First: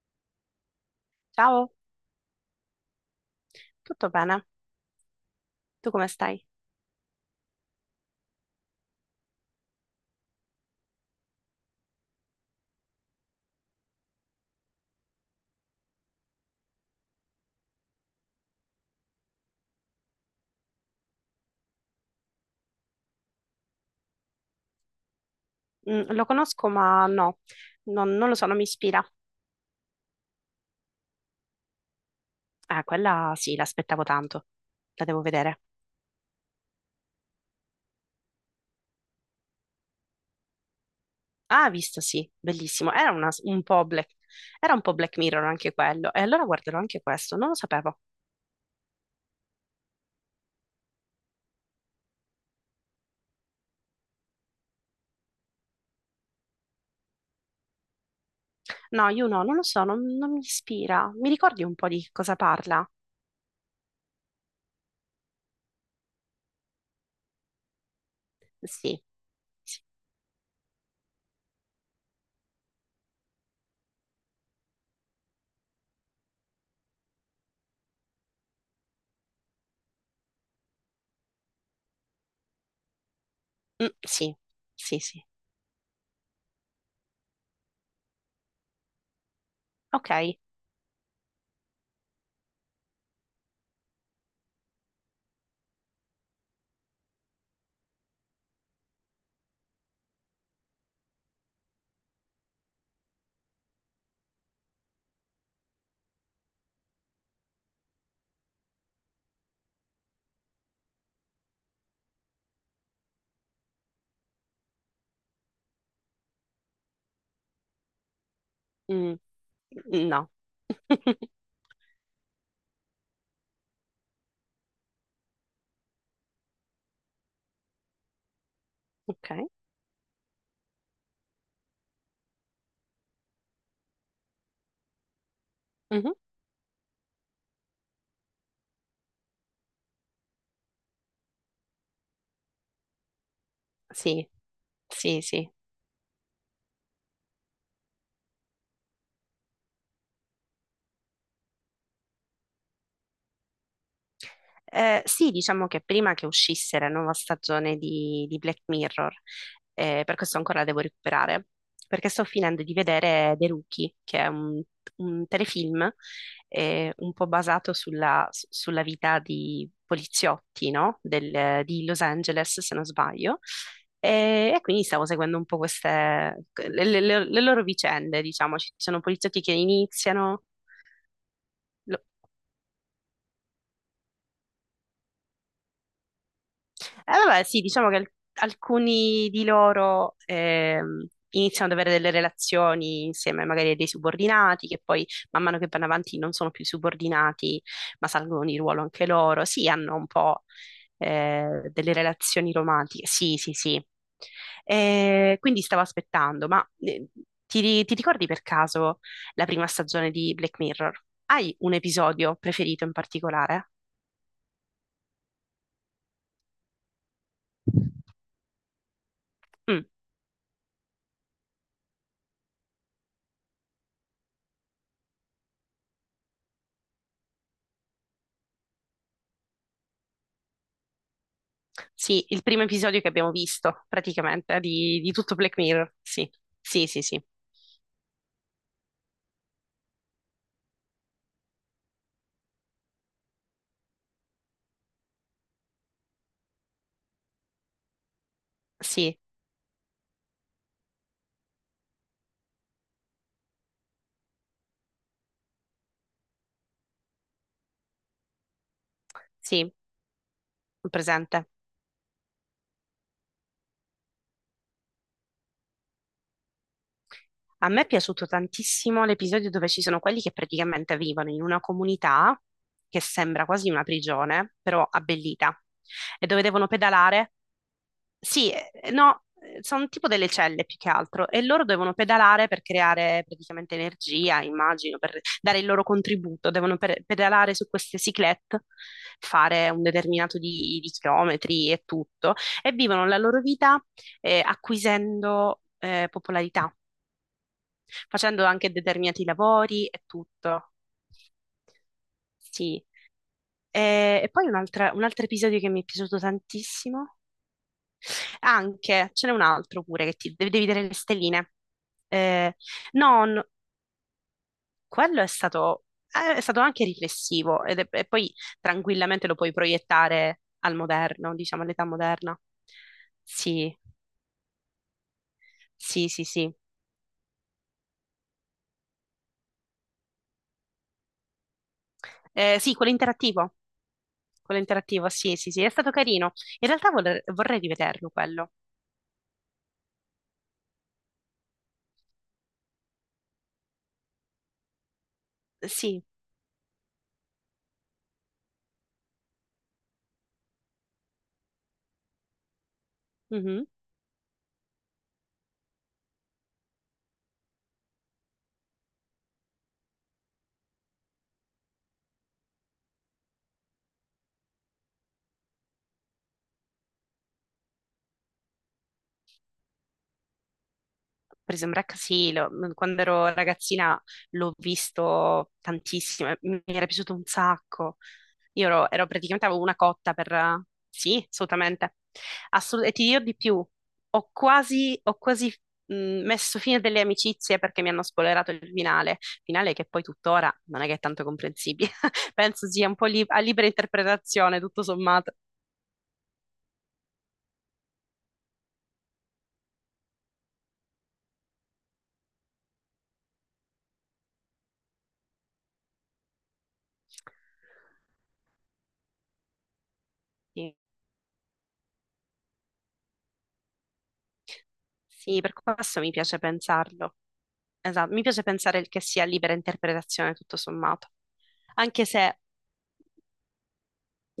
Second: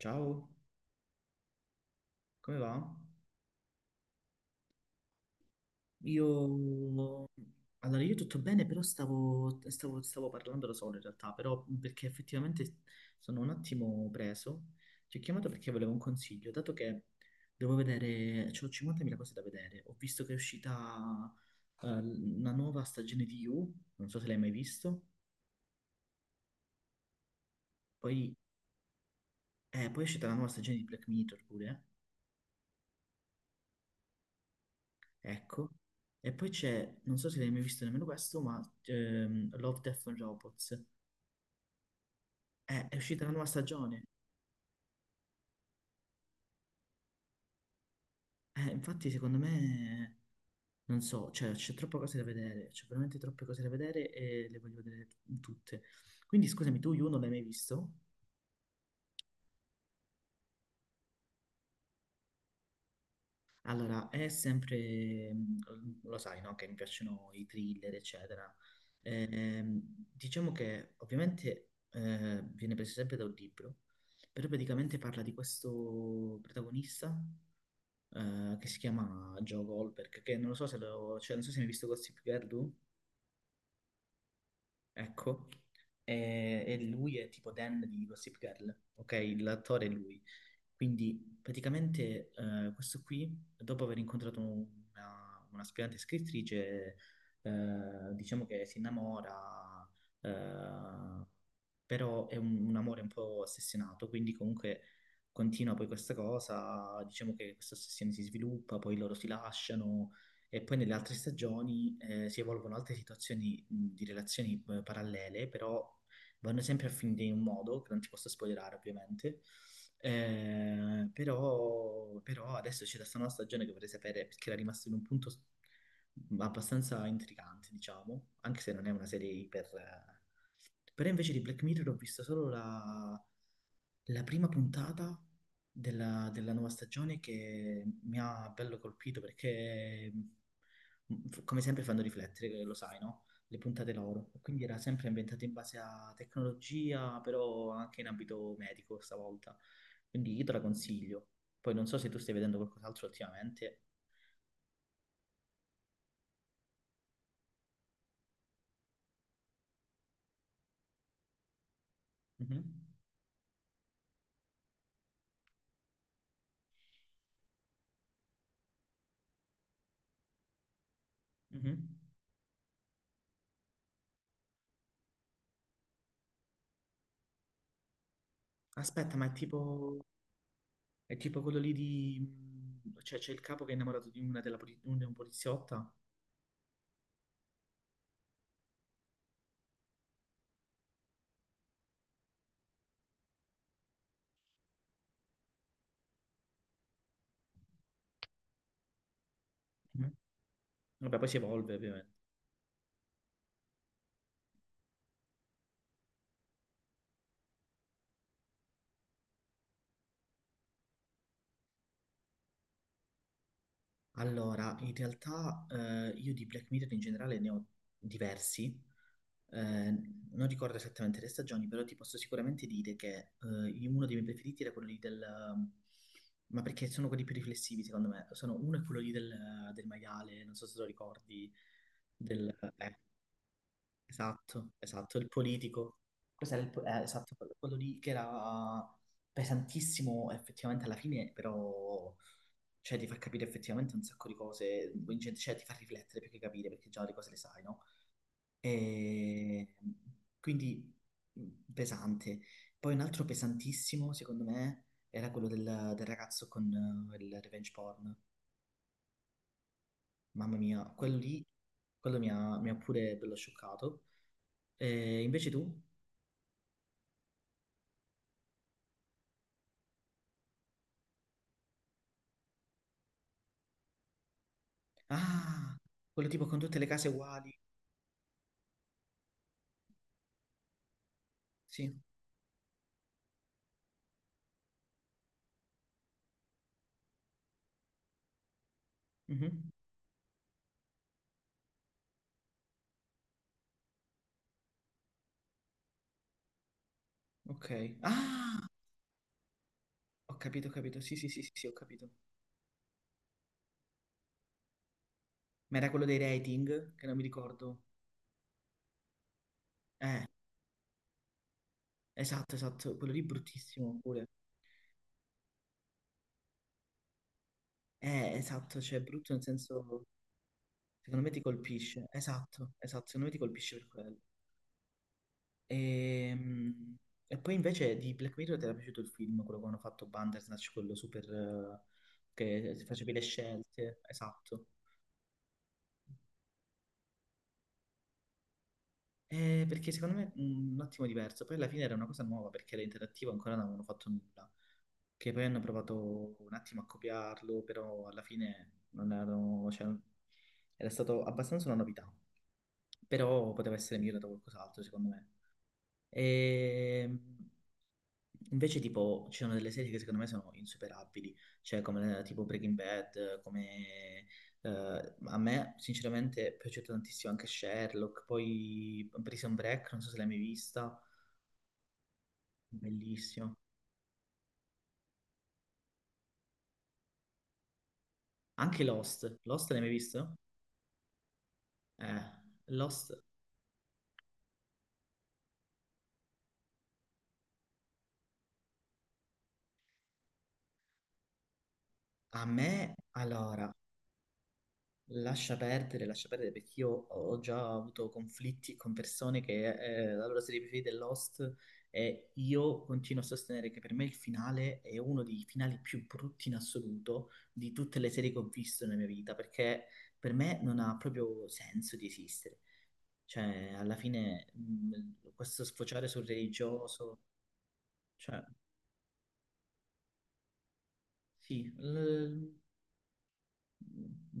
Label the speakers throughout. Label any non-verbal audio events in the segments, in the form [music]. Speaker 1: Ciao,
Speaker 2: Ciao,
Speaker 1: come va?
Speaker 2: tutto bene? Tu come stai?
Speaker 1: Io, allora io tutto bene, però stavo parlando da solo in realtà, però perché effettivamente sono un attimo preso. Ti ho chiamato perché volevo un consiglio, dato che devo vedere, c'ho 50.000 cose da vedere. Ho visto che è uscita una nuova stagione di You, non so se l'hai mai visto.
Speaker 2: Mm, lo conosco, ma no, non
Speaker 1: Poi,
Speaker 2: lo so, non mi ispira.
Speaker 1: poi è uscita la nuova stagione di Black Mirror pure,
Speaker 2: Ah, quella sì, l'aspettavo tanto. La devo vedere.
Speaker 1: ecco. E poi c'è, non so se l'hai mai visto nemmeno questo, ma Love, Death and Robots.
Speaker 2: Ah, visto, sì,
Speaker 1: Eh,
Speaker 2: bellissimo.
Speaker 1: è
Speaker 2: Era
Speaker 1: uscita la
Speaker 2: una-
Speaker 1: nuova
Speaker 2: un po'
Speaker 1: stagione.
Speaker 2: Black, era un po' Black Mirror anche quello. E allora guarderò anche questo, non lo sapevo.
Speaker 1: Infatti, secondo me, non so, cioè, c'è troppe cose da vedere, c'è veramente troppe cose da vedere e le voglio vedere tutte. Quindi, scusami, tu, You non l'hai mai visto?
Speaker 2: No, io no, non lo so, non mi ispira. Mi ricordi un po' di cosa parla?
Speaker 1: Allora, è sempre, lo sai, no? Che mi piacciono i thriller, eccetera.
Speaker 2: Sì, sì,
Speaker 1: Ehm, diciamo che ovviamente viene preso sempre da un libro, però praticamente parla di questo protagonista che si chiama Joe Goldberg, che non lo so se lo, cioè, non so se hai mai visto Gossip Girl tu.
Speaker 2: Mm, sì, sì, sì.
Speaker 1: Ecco, e lui è tipo Dan di Gossip Girl, ok? L'attore è
Speaker 2: Ok.
Speaker 1: lui. Quindi praticamente questo qui, dopo aver incontrato un'aspirante scrittrice, diciamo che si innamora, eh, però è un amore un po' ossessionato, quindi comunque continua poi questa cosa, diciamo che questa ossessione si sviluppa, poi loro si lasciano e poi nelle altre stagioni si evolvono altre situazioni di relazioni parallele, però vanno sempre a finire in un modo, che non ti posso spoilerare
Speaker 2: Mm,
Speaker 1: ovviamente,
Speaker 2: no.
Speaker 1: eh,
Speaker 2: [laughs]
Speaker 1: però, però adesso c'è questa nuova stagione che vorrei sapere perché era rimasta in un punto abbastanza intrigante, diciamo, anche se non è una serie
Speaker 2: Ok.
Speaker 1: però invece di Black Mirror ho visto solo la prima puntata
Speaker 2: Mhm.
Speaker 1: della nuova stagione che mi ha bello colpito perché, come sempre, fanno riflettere, lo sai, no? Le puntate
Speaker 2: Sì,
Speaker 1: loro. Quindi era sempre
Speaker 2: sì,
Speaker 1: ambientata
Speaker 2: sì.
Speaker 1: in base a tecnologia, però anche in ambito medico stavolta. Quindi io te la consiglio. Poi non so se tu stai vedendo qualcos'altro ultimamente.
Speaker 2: Sì, diciamo che prima che uscisse la nuova stagione di Black Mirror, per questo ancora la devo recuperare, perché sto
Speaker 1: Mhm,
Speaker 2: finendo di vedere The Rookie, che è un telefilm un po' basato sulla vita di poliziotti, no?
Speaker 1: mhm.
Speaker 2: Di Los Angeles, se non sbaglio. E quindi stavo seguendo un po' queste, le loro vicende, diciamo. Ci sono
Speaker 1: Aspetta, ma è
Speaker 2: poliziotti che
Speaker 1: tipo...
Speaker 2: iniziano.
Speaker 1: È tipo quello lì di... cioè, c'è il capo che è innamorato di una della poli- un- di un poliziotta.
Speaker 2: Vabbè, sì, diciamo che alcuni di loro iniziano ad avere delle relazioni insieme magari a dei subordinati, che poi man mano che vanno avanti non sono più subordinati, ma salgono di ruolo anche loro. Sì, hanno un
Speaker 1: Mhm.
Speaker 2: po'
Speaker 1: Vabbè, poi si evolve,
Speaker 2: delle
Speaker 1: ovviamente.
Speaker 2: relazioni romantiche. Sì, sì, sì. Quindi stavo aspettando, ma ti ricordi per caso la prima stagione di Black Mirror? Hai un episodio preferito in particolare?
Speaker 1: Allora, in realtà io di Black Mirror in generale ne ho diversi. Eh,
Speaker 2: Mm.
Speaker 1: non ricordo esattamente le stagioni, però ti posso sicuramente dire che uno dei miei preferiti era quello lì del... Ma perché sono quelli più riflessivi, secondo me. Sono, uno è quello lì del maiale, non so se lo ricordi,
Speaker 2: Sì, il
Speaker 1: del...
Speaker 2: primo
Speaker 1: eh,
Speaker 2: episodio che abbiamo visto, praticamente,
Speaker 1: Esatto,
Speaker 2: di
Speaker 1: esatto, il
Speaker 2: tutto Black Mirror.
Speaker 1: politico.
Speaker 2: Sì,
Speaker 1: Questo era
Speaker 2: sì, sì, sì,
Speaker 1: esatto, quello lì che era pesantissimo effettivamente alla fine, però cioè, ti fa capire effettivamente un sacco di cose, cioè ti fa riflettere più che capire perché già le cose le sai, no?
Speaker 2: sì,
Speaker 1: E quindi pesante. Poi un altro pesantissimo, secondo me, era quello del ragazzo con il revenge porn.
Speaker 2: sì,
Speaker 1: Mamma mia, quello lì,
Speaker 2: presente.
Speaker 1: quello mi ha pure bello scioccato. E invece tu?
Speaker 2: A me è piaciuto tantissimo l'episodio dove ci sono quelli che praticamente vivono in una comunità che sembra quasi una prigione, però abbellita,
Speaker 1: Ah,
Speaker 2: e
Speaker 1: quello
Speaker 2: dove
Speaker 1: tipo con
Speaker 2: devono
Speaker 1: tutte le case
Speaker 2: pedalare.
Speaker 1: uguali.
Speaker 2: Sì, no, sono tipo delle celle più che altro e loro devono
Speaker 1: Sì.
Speaker 2: pedalare per creare praticamente energia, immagino, per dare il loro contributo. Devono pedalare su queste cyclette, fare
Speaker 1: Mhm.
Speaker 2: un determinato di chilometri e tutto, e vivono la loro vita acquisendo popolarità,
Speaker 1: Ok.
Speaker 2: facendo
Speaker 1: Ah,
Speaker 2: anche determinati lavori e
Speaker 1: ho capito, ho
Speaker 2: tutto.
Speaker 1: capito. Sì, sì, sì, sì, sì, ho capito.
Speaker 2: Sì. E poi un altro episodio che
Speaker 1: Ma
Speaker 2: mi è
Speaker 1: era quello
Speaker 2: piaciuto
Speaker 1: dei rating, che non
Speaker 2: tantissimo.
Speaker 1: mi ricordo.
Speaker 2: Anche, ce n'è un altro pure che
Speaker 1: Eh,
Speaker 2: ti devi vedere le stelline.
Speaker 1: esatto,
Speaker 2: Eh,
Speaker 1: esatto. Quello lì
Speaker 2: no, no,
Speaker 1: bruttissimo pure.
Speaker 2: quello è stato anche riflessivo e poi
Speaker 1: Esatto, cioè
Speaker 2: tranquillamente
Speaker 1: brutto
Speaker 2: lo
Speaker 1: nel
Speaker 2: puoi
Speaker 1: senso,
Speaker 2: proiettare al
Speaker 1: secondo me
Speaker 2: moderno,
Speaker 1: ti
Speaker 2: diciamo all'età
Speaker 1: colpisce.
Speaker 2: moderna.
Speaker 1: Esatto, esatto, secondo me ti
Speaker 2: Sì,
Speaker 1: colpisce per quello.
Speaker 2: sì, sì, sì.
Speaker 1: Ehm, E, poi invece di Black Mirror ti era piaciuto il film, quello che hanno fatto Bandersnatch, quello super...
Speaker 2: Sì,
Speaker 1: che facevi le scelte.
Speaker 2: quello
Speaker 1: Esatto.
Speaker 2: interattivo, sì, sì, sì, è stato carino. In realtà vorrei rivederlo quello.
Speaker 1: Perché secondo me è un attimo diverso. Poi alla fine era una cosa nuova perché era interattivo, ancora non avevano fatto nulla. Che poi hanno
Speaker 2: Sì.
Speaker 1: provato un attimo a copiarlo, però alla fine non erano, cioè, era stato abbastanza una novità. Però
Speaker 2: Mhm.
Speaker 1: poteva essere migliorato qualcos'altro, secondo me. E invece, tipo, ci sono delle serie che secondo me sono insuperabili, cioè come tipo Breaking Bad, come a me sinceramente è piaciuto tantissimo anche Sherlock, poi Prison Break, non so se l'hai mai vista,
Speaker 2: Prison Break sì, quando ero
Speaker 1: bellissimo.
Speaker 2: ragazzina l'ho visto tantissimo, mi era piaciuto un sacco. Io
Speaker 1: Anche
Speaker 2: ero
Speaker 1: Lost,
Speaker 2: praticamente avevo
Speaker 1: Lost
Speaker 2: una
Speaker 1: l'hai mai
Speaker 2: cotta
Speaker 1: visto?
Speaker 2: per... Sì, assolutamente.
Speaker 1: Eh,
Speaker 2: E ti
Speaker 1: Lost
Speaker 2: dirò di più, ho quasi mh, messo fine delle amicizie perché mi hanno spoilerato il finale, finale che poi tuttora non è che è tanto comprensibile. [laughs]
Speaker 1: a
Speaker 2: Penso sia
Speaker 1: me,
Speaker 2: un po' a libera
Speaker 1: allora,
Speaker 2: interpretazione, tutto sommato.
Speaker 1: lascia perdere, lascia perdere perché io ho già avuto conflitti con persone che la loro serie preferita è Lost e io continuo a sostenere che per me il finale è uno dei finali più brutti in assoluto di tutte le serie che ho visto nella mia vita perché per me
Speaker 2: Sì.
Speaker 1: non ha proprio senso di esistere. Cioè, alla fine
Speaker 2: Sì, per
Speaker 1: questo
Speaker 2: questo
Speaker 1: sfociare
Speaker 2: mi
Speaker 1: sul
Speaker 2: piace pensarlo.
Speaker 1: religioso,
Speaker 2: Esatto, mi
Speaker 1: cioè,
Speaker 2: piace pensare che sia libera interpretazione tutto sommato,
Speaker 1: sì,
Speaker 2: anche se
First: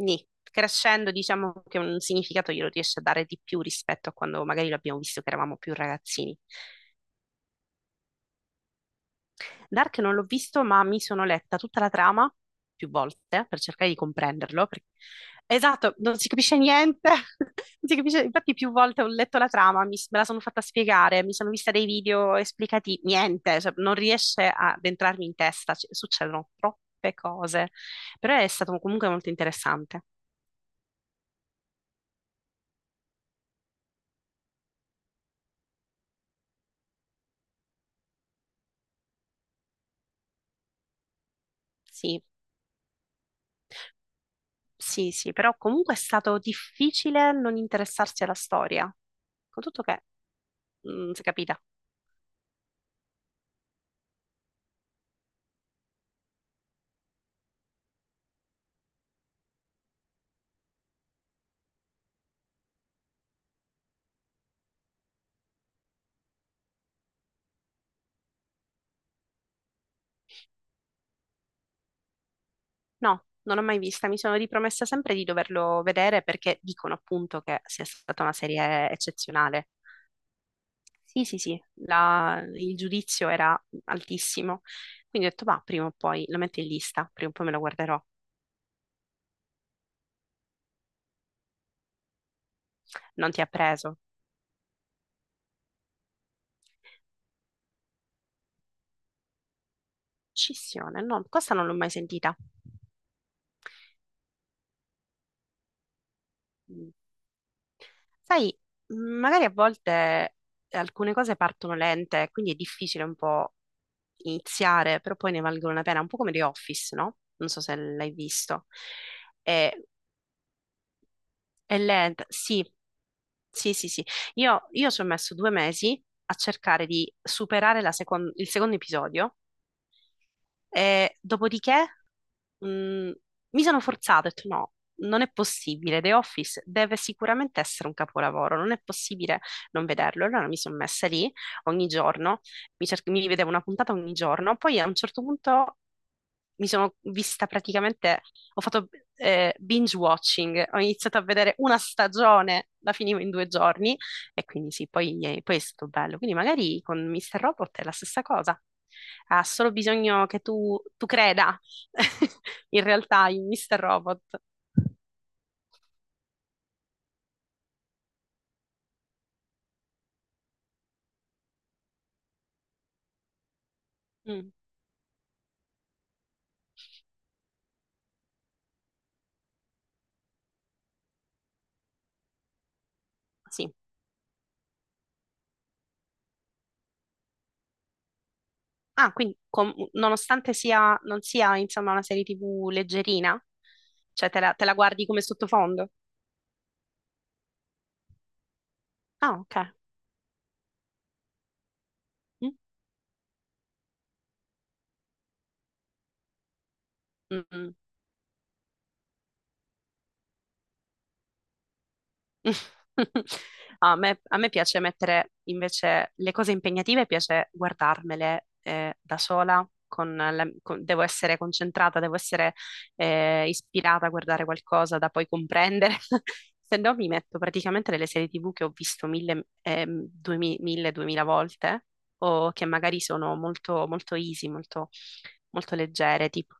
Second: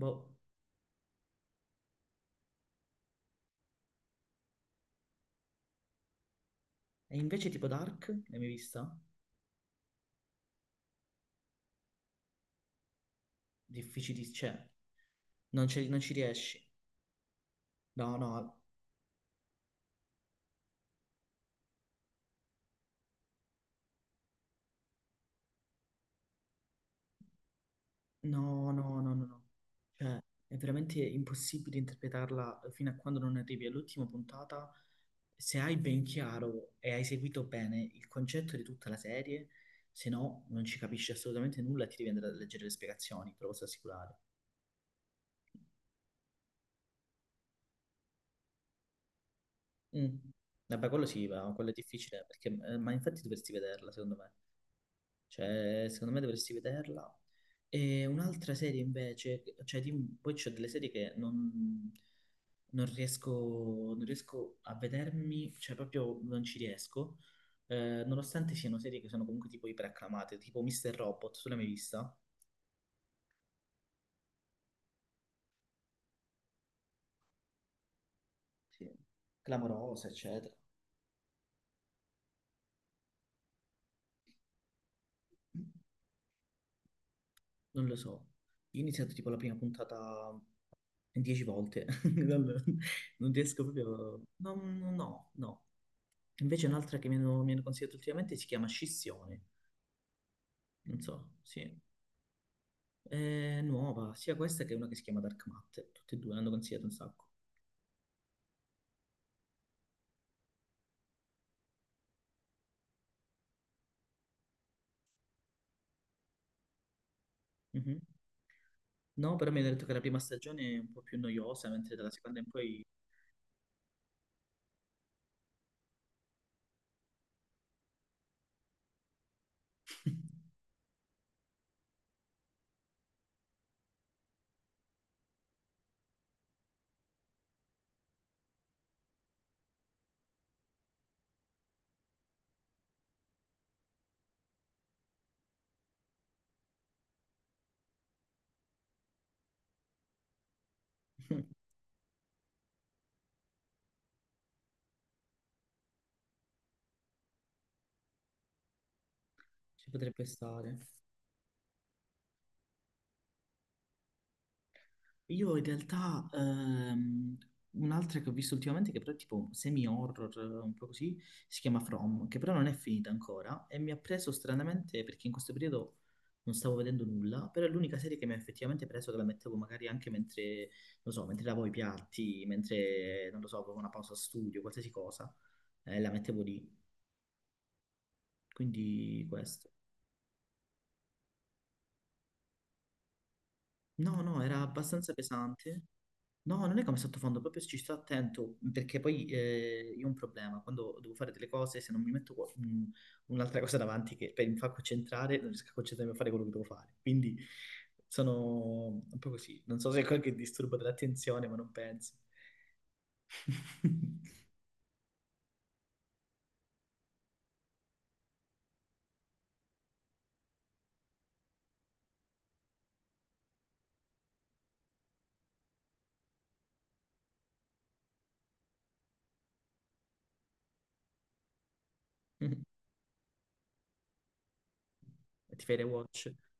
Speaker 1: boh.
Speaker 2: crescendo diciamo che un significato glielo riesce a dare di più rispetto a quando magari lo abbiamo visto che eravamo più ragazzini.
Speaker 1: E invece tipo Dark, l'hai mai vista?
Speaker 2: Dark non l'ho visto, ma mi sono letta tutta la trama più volte per cercare di
Speaker 1: Difficili, cioè,
Speaker 2: comprenderlo.
Speaker 1: non ci
Speaker 2: Esatto,
Speaker 1: non ci
Speaker 2: non si capisce
Speaker 1: riesci.
Speaker 2: niente. [laughs] non si
Speaker 1: No,
Speaker 2: capisce- Infatti,
Speaker 1: no,
Speaker 2: più volte ho letto la trama, me la sono fatta spiegare, mi sono vista dei video esplicativi, niente, cioè, non riesce ad entrarmi in testa, succedono troppe cose. Però è
Speaker 1: no,
Speaker 2: stato
Speaker 1: no,
Speaker 2: comunque
Speaker 1: no, no,
Speaker 2: molto
Speaker 1: no.
Speaker 2: interessante.
Speaker 1: Cioè, è veramente impossibile interpretarla fino a quando non arrivi all'ultima puntata. Se hai ben chiaro e hai seguito bene il concetto di tutta la serie, se no non ci capisci assolutamente nulla e ti devi
Speaker 2: Sì,
Speaker 1: andare a leggere le spiegazioni, te lo posso assicurare.
Speaker 2: sì, sì, però comunque è stato difficile non interessarsi alla storia, con tutto che,
Speaker 1: Mm. Vabbè, quello
Speaker 2: si è
Speaker 1: sì, va,
Speaker 2: capita.
Speaker 1: quello è difficile, perché, ma infatti dovresti vederla, secondo me. Cioè, secondo me dovresti vederla. E un'altra serie invece, cioè, poi c'è delle serie che non, non riesco, non riesco a vedermi, cioè proprio non ci riesco, nonostante siano serie che sono comunque tipo iperacclamate, tipo Mr. Robot, tu l'hai mai vista?
Speaker 2: No, non l'ho mai vista, mi sono ripromessa sempre di doverlo vedere perché dicono appunto che sia stata una
Speaker 1: Sì.
Speaker 2: serie eccezionale.
Speaker 1: Clamorosa, eccetera.
Speaker 2: Sì, sì, sì, il giudizio era altissimo, quindi ho detto, va, prima o poi lo metto in lista, prima o poi me lo
Speaker 1: Non lo
Speaker 2: guarderò.
Speaker 1: so. Io ho iniziato tipo la prima puntata 10 volte, [laughs] non,
Speaker 2: Non
Speaker 1: non
Speaker 2: ti ha
Speaker 1: riesco
Speaker 2: preso.
Speaker 1: proprio... No, no, no. No. Invece un'altra che mi hanno consigliato ultimamente si chiama Scissione, non
Speaker 2: Scissione,
Speaker 1: so,
Speaker 2: no, questa
Speaker 1: sì.
Speaker 2: non l'ho mai sentita.
Speaker 1: È nuova, sia questa che una che si chiama Dark Matter, tutte e due l'hanno consigliato un
Speaker 2: Mm.
Speaker 1: sacco.
Speaker 2: Sai, magari a volte alcune cose partono lente, quindi è difficile un po' iniziare, però poi ne valgono la pena, un po' come The Office, no? Non so se
Speaker 1: Mhm.
Speaker 2: l'hai visto.
Speaker 1: No, però mi hanno
Speaker 2: È,
Speaker 1: detto che la prima stagione è un po' più noiosa,
Speaker 2: è
Speaker 1: mentre dalla
Speaker 2: lenta,
Speaker 1: seconda in
Speaker 2: sì,
Speaker 1: poi
Speaker 2: sì, sì, sì. Io ci ho messo due mesi a cercare di superare la il secondo episodio e dopodiché mh, mi sono forzata, ho detto no, non è possibile, The Office deve sicuramente essere un capolavoro, non è possibile non vederlo. Allora mi sono messa lì ogni giorno, mi vedevo una puntata ogni giorno, poi a un certo punto mi sono vista praticamente, ho fatto binge watching, ho iniziato a vedere una stagione, la finivo in due giorni, e quindi sì, poi, poi è stato bello. Quindi magari con Mr. Robot è la stessa cosa. Ha solo
Speaker 1: ci potrebbe
Speaker 2: bisogno che
Speaker 1: stare.
Speaker 2: tu creda, [laughs] in realtà, in Mr. Robot.
Speaker 1: Io in realtà un'altra che ho visto ultimamente che però è tipo semi-horror, un po' così, si chiama From, che però non è finita ancora e mi ha preso
Speaker 2: Mm,
Speaker 1: stranamente perché in questo periodo non stavo vedendo nulla, però è l'unica serie che mi ha effettivamente preso che la mettevo magari anche mentre, non so, mentre lavo i piatti, mentre, non lo so,
Speaker 2: sì.
Speaker 1: avevo una pausa studio, qualsiasi cosa, la mettevo lì,
Speaker 2: Ah,
Speaker 1: quindi
Speaker 2: quindi
Speaker 1: questo.
Speaker 2: nonostante sia, non sia insomma una serie TV leggerina,
Speaker 1: No,
Speaker 2: cioè
Speaker 1: no, era
Speaker 2: te la guardi
Speaker 1: abbastanza
Speaker 2: come
Speaker 1: pesante.
Speaker 2: sottofondo.
Speaker 1: No, non è come sottofondo, proprio ci sto attento, perché poi
Speaker 2: Ah, ok.
Speaker 1: io ho un problema, quando devo fare delle cose, se non mi metto
Speaker 2: Mm,
Speaker 1: un'altra cosa davanti che mi fa concentrare, non riesco a concentrarmi a fare quello che devo fare. Quindi
Speaker 2: mm, mm.
Speaker 1: sono un po' così, non so se è qualche disturbo dell'attenzione, ma non penso.
Speaker 2: [laughs] A me,
Speaker 1: [laughs]
Speaker 2: a me piace mettere invece le cose impegnative, piace guardarmele da sola, devo essere concentrata, devo essere ispirata a guardare qualcosa da poi comprendere, [laughs] se no mi metto praticamente delle serie TV che ho visto mille, mille, duemila volte o che magari sono molto, molto easy, molto,
Speaker 1: Ti fai
Speaker 2: molto
Speaker 1: le
Speaker 2: leggere,
Speaker 1: watch?
Speaker 2: tipo...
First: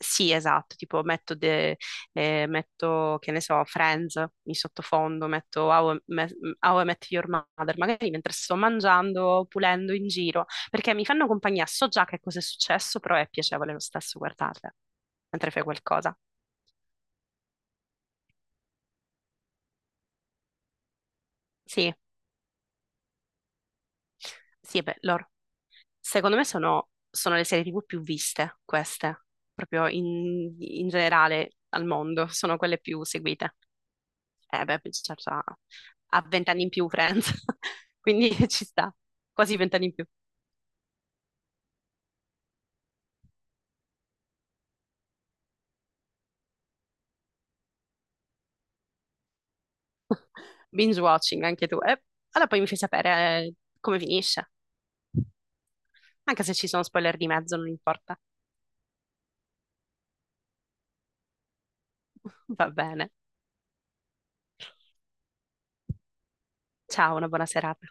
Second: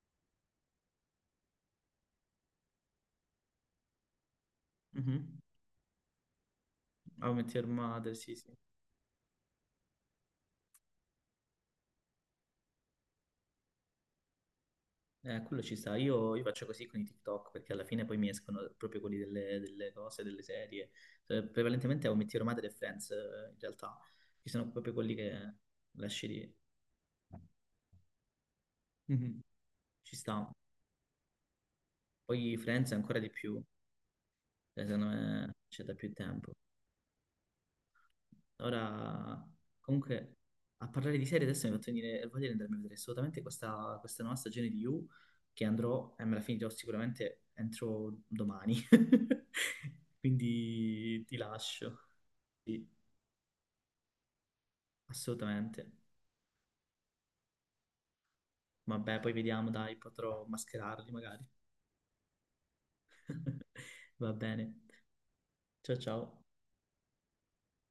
Speaker 2: Sì, esatto, tipo metto metto, che ne so, Friends in sottofondo,
Speaker 1: Mhm.
Speaker 2: metto How I Met Your
Speaker 1: How I Met Your
Speaker 2: Mother, magari
Speaker 1: Mother,
Speaker 2: mentre
Speaker 1: sì, sì.
Speaker 2: sto mangiando, pulendo in giro, perché mi fanno compagnia, so già che cosa è successo, però è piacevole lo stesso guardarle mentre
Speaker 1: Quello
Speaker 2: fai
Speaker 1: ci sta.
Speaker 2: qualcosa.
Speaker 1: Io faccio così con i TikTok perché alla fine poi mi escono proprio quelli delle, delle cose, delle serie. Eh,
Speaker 2: Sì,
Speaker 1: prevalentemente ho Metti Romate e Friends, in realtà, che sono
Speaker 2: sì,
Speaker 1: proprio
Speaker 2: beh,
Speaker 1: quelli
Speaker 2: loro.
Speaker 1: che lasci
Speaker 2: Secondo me
Speaker 1: lì.
Speaker 2: sono le serie TV più viste, queste,
Speaker 1: Mhm.
Speaker 2: proprio
Speaker 1: Ci sta.
Speaker 2: in generale al mondo,
Speaker 1: Poi
Speaker 2: sono quelle
Speaker 1: Friends
Speaker 2: più
Speaker 1: ancora di
Speaker 2: seguite.
Speaker 1: più,
Speaker 2: Eh beh,
Speaker 1: secondo
Speaker 2: certo,
Speaker 1: me c'è da più
Speaker 2: ha
Speaker 1: tempo.
Speaker 2: vent'anni in più Friends, [laughs] quindi ci sta,
Speaker 1: Ora,
Speaker 2: quasi vent'anni in più.
Speaker 1: comunque, a parlare di serie adesso mi ha fatto venire voglia di andarmi a vedere assolutamente questa, nuova stagione di You, che andrò e me la finirò sicuramente entro domani. [laughs]
Speaker 2: Binge
Speaker 1: Quindi ti
Speaker 2: watching anche tu.
Speaker 1: lascio.
Speaker 2: Allora poi mi fai
Speaker 1: Sì,
Speaker 2: sapere eh, come finisce.
Speaker 1: assolutamente.
Speaker 2: Anche se ci sono spoiler di mezzo, non importa.
Speaker 1: Vabbè, poi vediamo, dai, potrò mascherarli magari.
Speaker 2: [laughs] Va bene.
Speaker 1: [laughs] Va bene. Ciao ciao.
Speaker 2: Ciao, una buona serata.